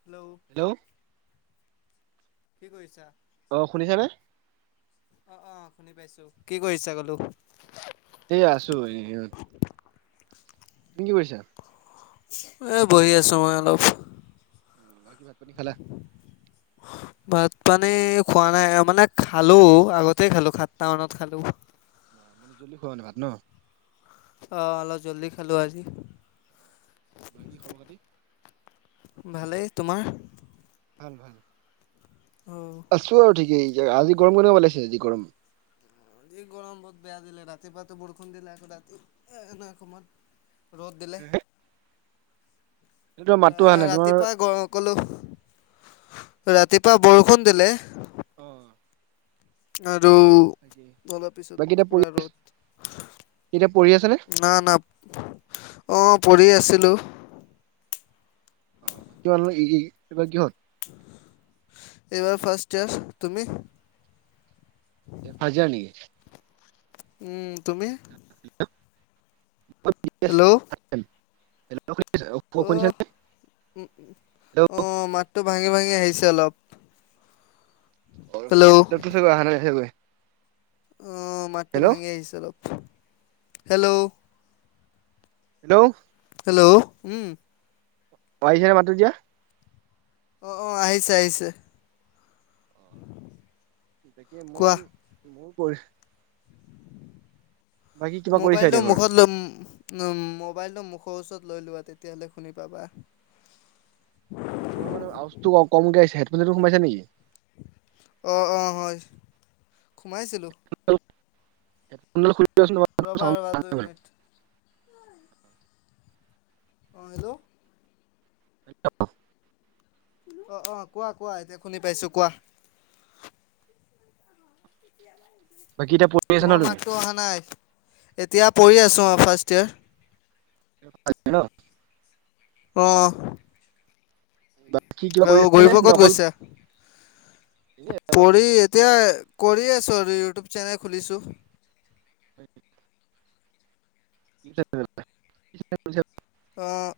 Hello. Hello কি কৰিছা। অ শুনিছা নে। অ', অ', শুনি পাইছোঁ কি কৰিছা ক'লো। এই আছো ইত তুমি কি কৰিছা। এ বহি আছো মই অলপ। অ বাকী ভাত পানী খালা? ভাত-পানী খোৱা নাই, মানে খালোঁ। আগতে খালোঁ। সাতটা মানত খালোঁ। মানে জল্দি খোৱা নে ভাত ন'? অ' অলপ জল্দি খালোঁ আজি। বাকী খবৰ খাতি ভালেই। তোমাৰ? ভাল - ভাল। অ'। আছোঁ আৰু ঠিকে। য়াৰ আজি গৰম কেনেকা পেলাইছে যি গৰম এই গৰম বহুত বেয়া দিলে। ৰাতিপুৱাতো বৰষুণ দিলে, আকৌ ৰাতি এনে সময়ত ৰ'দ দিলে তোমাৰ মাতটো অহা নাই তোমাৰ ৰাতিপুৱাই গ- ক'লো ৰাতিপুৱা বৰষুণ দিলে। অ'। আৰু তাকেই। অলাৰ পিছত বাকী এতিয়া পঢ়ি পূৰা এতিয়া পঢ়ি আছা নে? ৰ'দ না না অ পঢ়ি আছিলো। অ ক কিব কিহত। টোৱেল ফাৰ্ষ্ট ইয়াৰছ, তুমি? এ ফাৰ্জ ইয়াৰ নেকি? উম, তুমি? হেল্ল' [unintelligible] অ'- হেল্ল' অ' মাউচটো ভাঙি - ভাঙি আহিছে অলপ। অ' ৰখিব, হেল্ল' নেটৱৰ্কটো চাগৈ অহা নাই সেগৈ অ' মাতটো ভাঙি আহিছে অলপ। হেল্ল'? হেল্ল'? হেল্ল'? উম। পাইছা নে মাতটো এতিয়া? অ' - অ', আহিছে - আহিছে। তাকে মই কোৱা মোৰ [unintelligible] কৰিছা মোবাইলটো এতিয়া ঘৰত? মুখত লৈ উম মো বাইলটো মুখৰ ওচৰত লৈ লোৱা। তেতিয়াহলে শুনি পাবা। অ' তোমাৰ মানে আৱাজটো ক- কমকে আহিছে। হেডফোন-চেডো সোমাইছা নেকি? অ' - অ' হয়, সোমাইছিলোঁ। হেডফোনডাল খুলি ৰ'বা ৰ'বা দুই লোৱাচোন মিনিট [unintelligible] [unintelligible] [inaudible] অ' হেল্ল'? হেল্ল'? অ' - অ' কোৱা - কোৱা। এতিয়া শুনি পাইছোঁ, কোৱা। তিয়া বাকী এতিয়া ন পঢ়ি আছা ন তোমাৰ তুমি? মাতটো অহা নাই। এতিয়া পঢ়ি আছোঁ অ' ফাৰ্ষ্ট ইয়াৰ। [unintelligible] ন'? অ'। বাকী কিবা কৰি অ' আছা ঘুৰিব নে ক'ত নে অকল গৈছা? এনে অলপ পঢ়ি এতিয়া কৰি আছোঁ, ইউটিউব চেনেল খুলিছোঁ। [unintelligible] [inaudible] অ'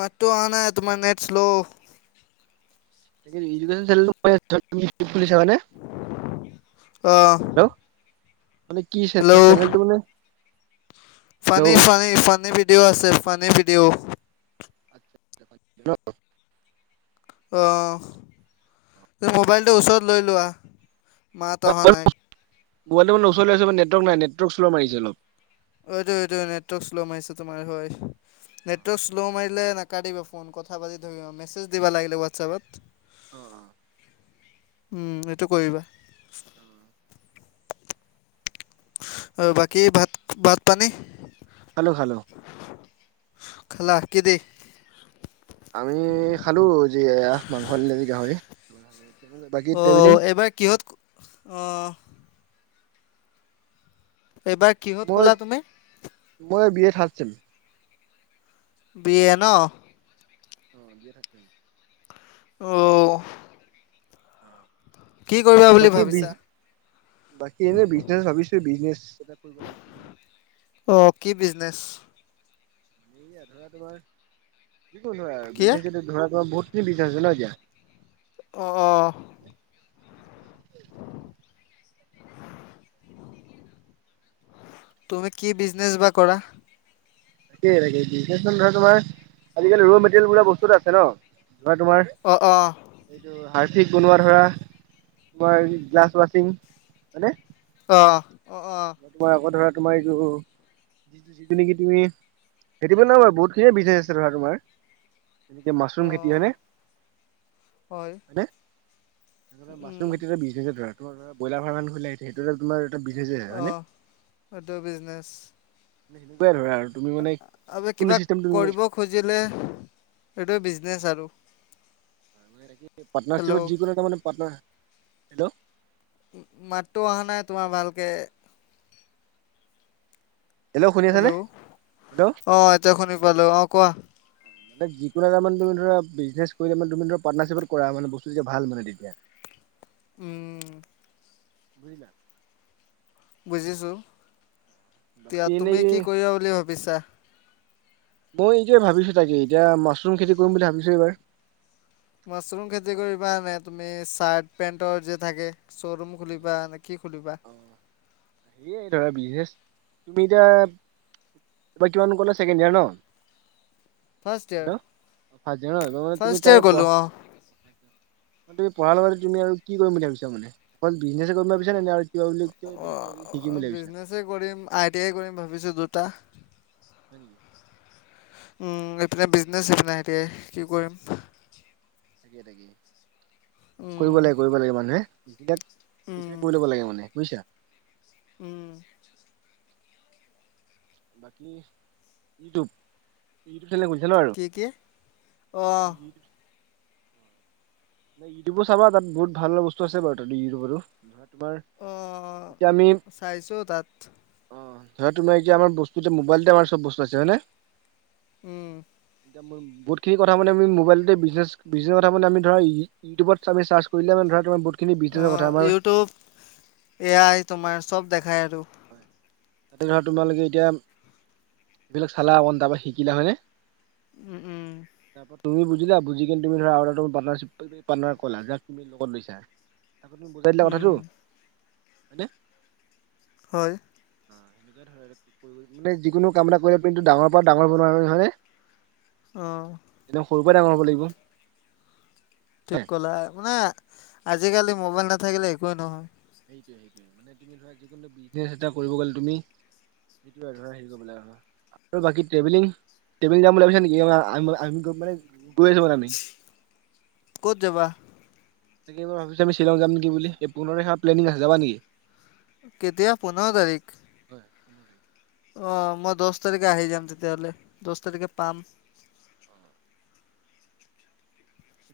মাতটো অহা নাই। তোমাৰ নেট স্লো। [unintelligible] এডুকেশ্বন চে [unintelligible] খুলি চালা নে? অ' হেল্ল'? মানে কি চে- চেনেলটো মানে funny hello - funny - funny video অ আছে, ফানি ভিডিঅ'। হেল্ল অ মোবাইলটো ওচৰত লৈ লোৱা। মাত অহা নাই মোবাইলটো মান ওচত লৈ আছো নেটৱৰ্ক নাই নেটৱৰ্ক শ্ল মাৰিছে অলপ অ এইটো এইটো নেটৱৰ্ক স্ল' মাইছে তোমাৰ হয় নেটৱৰ্ক অ শ্ল' মাৰিলে নাকাটিবা ফোন কথা পাতি ধৰিব মেছেজ দিবা লাগিলে হোৱাটছএপত অ [unintelligible] উম এইটো কৰিবা অ বাকী ভাত ভাত পানী খালো খালো খালা কিদি? আমি খালো যি মাংস নিলাজি গাহৰি বাকী অহ ট্ৰেভেলিং এইবাৰ কিহত অহ এইবাৰ কিহত মই ক'লা তুমি? মই B A third sem. B A ন'? অ' বি এ থাৰ্ড ছেম। অ কি কৰিবা বুলি বাকী বিজ ভাবিছা বাকী এনে বিজনেছ ভাবিছো বিজনেছ এটা কৰিব লাগিছিল বুলি অ কি বিজনেছ য়া ধৰা তোমাৰ কি কোন কি অ' ধৰাজিই ধৰা তোমাৰ বহুত কি বিচাৰিছে ন এতিয়া অহ অহ [unintelligible] তুমি কি বিজনেচ বা কৰা তাকেই তাকে বিজনেছ মানে ধৰা তোমাৰ আজিকালি ল মেটেৰিয়েল বোলা বস্তু এটা আছে ন বা তোমাৰ অ' অ' হাৰফিক বনোৱা ধৰা তোমাৰ গ্লাছ ৱাছিং হয়নে অ অ' অ' মই তোমাৰ আকৌ ধৰা তোমাৰ এইযোৰ যিটো নেকি তুমি সেইটো পে ন বাৰু বহুতখিনিয়ে বিজনেচ আছে ধৰা তোমাৰ তেনেকে মাছৰুম খেতি অ' হয়নে হয় হয়নে উম, মাছৰুম খেতিটো বিজনেছে ধৰা ব্ৰইলাৰ ফাৰ্ম এখন খুলিলে সেইটো তোমাৰ এটা বিজনেছে অ হয়নে? সেটো বিজনেছ টোৱে ধৰা আৰু তুমি মানে আৰু কোনটো কিবা চিষ্টেম তুমি কৰিব খুজিলে এইটো বিজনেচ আৰু পাটনাৰশ্বিপত হেল্ল' যিকোনো এটা মানে পাটনাৰ হেল্ল' মাতটো অহা নাই তোমাৰ ভালকে শুনি আছানে? হেল্ল' হেল্ল' অ এতিয়া শুনি পালো অ কোৱা মানে যিকোন এটা মানে তুম ধৰা বিজনেছ কৰিলে মানে তুমি ধৰা পাটনাৰশ্বিপত কৰা মানে বস্তু যেতিয়া ভাল মানে তেতিয়া উম বুজিলা বুজিছো এতিয়া বাকী তুমি এনেই কি কৰিবা বুলি ভাবিছা মই এইটোৱে ভাবিছো তাকে এতিয়া মাছৰুম খেতি কৰিম বুলি ভাবিছো এইবাৰ মাছৰুম খেতি কৰিবা এনে তুমি চাৰ্ট পেন্টৰ যে থাকে শ্ব'ৰুম খুলিবা এ অহ সেই ধৰা বিজনেছ তুমি এতিয়া কিমান ক'লো ছেকেণ্ড ইয়াৰ ন ফাৰ্ষ্ট ইয়াৰ হেল্ল' অ ফাজ মান তুমি ফাৰ্ষ্ট তাৰে ইয়াৰ পঢ গ'লো অ তুমি পঢ়া লগতে তুমি আৰু কি কৰিম বুলি ভাবিছ মানে অকল বিজনেছে কৰিম ভাবিছা নে আৰু কিবা বুলি কিবা অ বেলেগ কিবা কিবি শিকিম বুলি ভাবিছা? বিজনেছে কৰিম আই টি আই কৰিম ভাবিছো দুটা বনে উম এইপিনে বিজনেচ সিপিনে আইতি আই‌ কি কৰিম। তাক তাকে কৰিব লাগে উম কৰিব লাগে মানুহে ক উম এতিয়া কৰি ল'ব লাগে মানে বুজিছা উম বাকী ইউটিউব কি কি অ [unintelligible] নাই ইউটিউবো চাবা তাত বহুত ভাল ভাল বস্তু আছে বাৰ ত ইউটিউবৰ অ চাইছো তাত অ ধৰা তোমাৰ এতিয়া আমাৰ বস্তু এ মোবাইলতে আমাৰ চব বস্তু আছে হয় নে। উম এতি বহুতখিনি কথা মানে আমি মোবাইলতেজছ বিজনেছ কথা মানে আমি ধৰা ই ইউটিবত আমি চাৰ্চ কৰিলে মানে ধৰা তোমাৰ বহুতখিনি অ বিজনেছৰ কথা আমাৰ ইউটিউব এ আই তোমাৰ চব দেখায় আৰু হয় তাতে ধৰা তোমালোকে এতিয়া এইবিলাক চালা অকণ তাৰ পৰা শিকিলা হয়নে উম উম তাৰপৰা তুমি বুজিলা বুজি কিনে তুমি ধৰা অ পাৰ্টনাচিপৰ পাৰ্ত্নাক কলা যাক তুমি লগত লৈ আপুনি বুজাই দিলা উম কথাটো হয়নে হয় নেুৱ ধ মানে যিকোনো কাম এটা কৰিব কন্তু ডাঙৰ পৰা ডাঙৰ বনোৱা হয় নে অহঁ একদম সৰুৰ পৰা ডাঙৰ হ'ব লাগিব। ঠিক কলা মানে আজিকালি মোবাইল নাথাকিলে একোৱেই নহয়। সেইটোয়ে সেইটোয়ে মানে তুমি ধৰা যিকোনো বিজনেছ এটা কৰিব গ'লে তুমি সেইটো আৰু ধৰা হেৰি কৰিব লাগ আৰু আৰু বাকী ট্ৰেভেলিং ট্ৰেভেলিং যাম বুলি ভাবিছা নেকি মানে গৈ আছো মানে আমি। ক'ত যাবা? তাকে এইবাৰ ভাবিছো আমি শ্বিলং যাম নেকি বুলি পোন্ধৰ তাৰিখে প্লেনিং আছে যাবা নেকি? কেতিয়া পোন্ধৰ তাৰিখ [unintelligible] অ মই দহ তাৰিখে আহি যাম তেতিয়াহ'লে দহ তাৰিখে পাম অ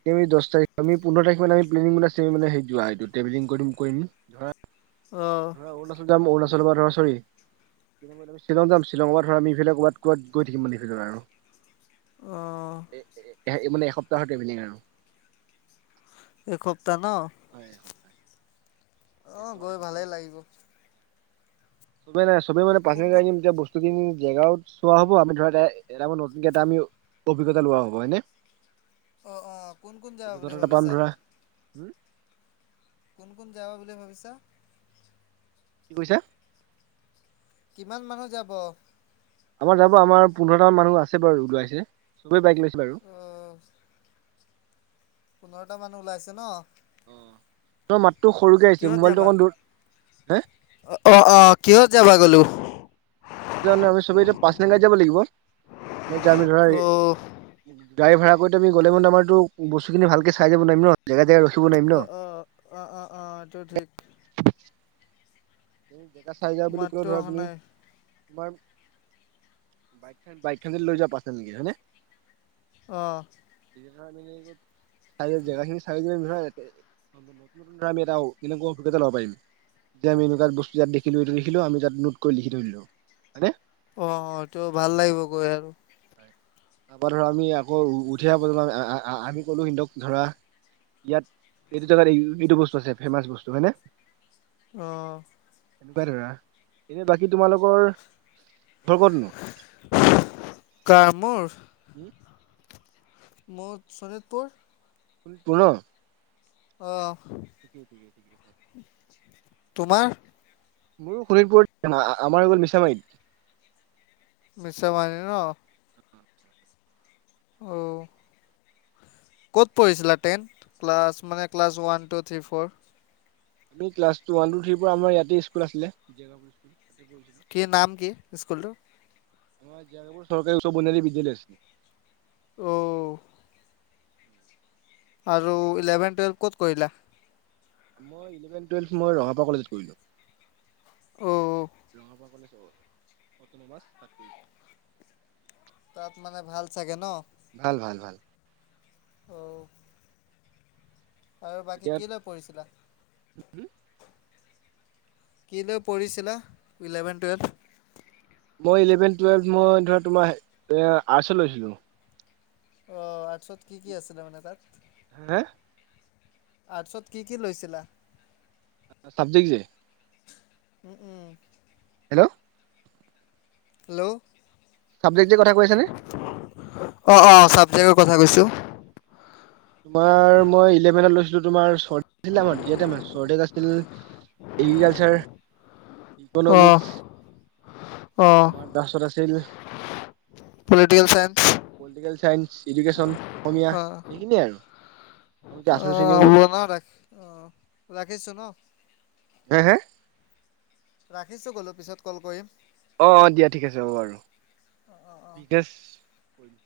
তি আমি দহ তাৰিখ আমি পোন্ধৰ তাৰিখ মানেমৃ প্লেনিংল যোৱা হয়্ৰেল কৰিম কৰিম ধৰা অঁ ধৰা অৰুণাচল যাম অৰুণাচলৰ পৰা ধৰা চৰি আমি শ্বিলং যাম শ্বিলঙৰ পৰা ধৰ আমি ইফালে ক'ৰবাত ক'বাত গৈ থাকি মানে সফালে অঁ আৰু মানে এসপ্তাহত ইভিনিং আৰু এক সপ্তাহ ন হয় অ এসপ্তাহ গৈ এসপ্তাহ ভালেই লাগিব। চবে নাই চবে মান তাত পা কোন গাই কোন দিমতিয়া বস্তু কিনি জেগাও চোৱা হ'ব আমি ধৰা এ এটা নতুনকে এটা আমি অভিজ্ঞতা লোৱা হ'ব হয়নে অঁ অঁ কোন কোন যাবা বুলি অভিজ্ঞতা এটা পাম ভাবিছা ধৰা হম কোন কোন যাবা বুলি ভাবিছা কি কৈছা কিমান মানুহ যাব? আমাৰ যাব আমাৰ পোন্ধৰটা মানুহ আছে বাৰু ওলাইছে চবে বাইক ল‌ইছে। বাৰু অঁ, পোন্ধৰটা মানুহ ওলাইছে ন। অ ত মাতটো সৰুকে আহিছে মোবাইলটো অকণ দূৰ হা অ অ কিহত যাবা গ'লো আমি চবেই এতিয়া পাচনে গাড যাব লাগিবতিয়া আমি ধৰা অঁ গাড়ী ভাড়া কৰোতে আম গলোন আমাৰো বস্ত খিনি ভালকে চাই যাব নোৱাৰিম ন জেগা জেগা ৰখিব নোৱাৰিম ন। আহ আহ আহ আহ আহ এইটো ঠিক। তুমি জেগা চাই যা বুলি কলে মাতটো ধৰা অহা তুমি। নাই তোমাৰ বাইক বাইক খান লৈ যোৱা পাছে নেকি হয়নে? অহ চাই কৰি জেগাখিন চাই কৈ। নতুন নতুন ধৰা আমি এটা এনেকোৱা অভিজ্ঞতা লব পাৰিম যে আমি এ নেকোৱাত বস্তু ইয়াত দেখিলো এইটো লিখিলো আমি তাত নোট কৰি লিখি থৈ দিলো হয় নে। অ অ এইটো ভাল লাগিব গৈ আৰু তাৰপৰা ধৰা আমি আকৌ উঠি অহা প্ৰজন্মক আ আ আমি কলো সিতক ধৰা। ইয়াত এইটো জেগাত এই এইটো বস্তু আছে ফেমাচ বস্তু হয়নে। অহ এনেকোৱাই ধৰা এনে বাকী তোমালোকৰ। ঘৰ ক'তনো? কা মোৰ উম মোৰ শোণিতপুৰ শোণিতপুৰ ন অ ঠিকেইে ঠিকেইে ঠিকে আছে। তোমাৰ মোৰো শোণিতপুৰত আমাৰ হৈ গ'ল মিছামাৰত। মিছামাৰিত ন অ ক'ত পঢ়িছিলা টেন ক্লাছ মানে class one two three four. অ ক্লাছটো ওৱান টু থ্ৰীৰ পৰা আম ইয়াতে স্কুল আছিলে। পঢ়িছিলো। কি নাম কি স্কুলটো। আম জপ চহকাৰী উৎস বনী বিদ্যালয় আছে অ আৰু ইলেভেন টুৱেলভ ক'ত কৰিলা মই এলেভেন টোৱেলভ মই ৰঙাপা কলেজত কৰিলো অ', ৰঙাপা কলেজ অতনুবাস একাডেমী। তাত মানে ভাল চাগে ন। ভাল ভাল ভাল অ আৰু বাকী এতিয়া কি লৈ পঢ়িছিলা। কি লৈ পঢ়িছিলা ইলেভেন টুৱেলভ মই ইলেভেন টুৱেলভ মই ধৰা তোমাৰ আৰ্টচত লৈছিলো। অ আৰ্টছত কি কি আছিলে মানে তাত হা আৰ্টছত কি কি লৈছিলা। চাবজেক্ট যে উম উম। হা হেল্ল' চাবজেক্ট যে কথা কৈ আছানে? অ অ চাবজেক্ট ক থা কৈছো। তোমাৰ মই ইলেভেনত লৈছিলো তোমাৰ স্বৰ্দেশ আছিলে আমাৰ যিহেতু আমাৰ স্বদেশ আছিল। এগ্ৰিকালচাৰ। ইকনমিক্স তাৰপাছত আছিল। Political science political science education অসমীয়া অ এইখিনিয়ে আৰু আচল অ শ্ৰেণী মনত ৰাখ অ ৰাখিছো ন। হে হে ৰাখিছো কলো পিছত কল কৰিম অ অ দিয়া ঠিক আছে হ'ব বাৰু কৰি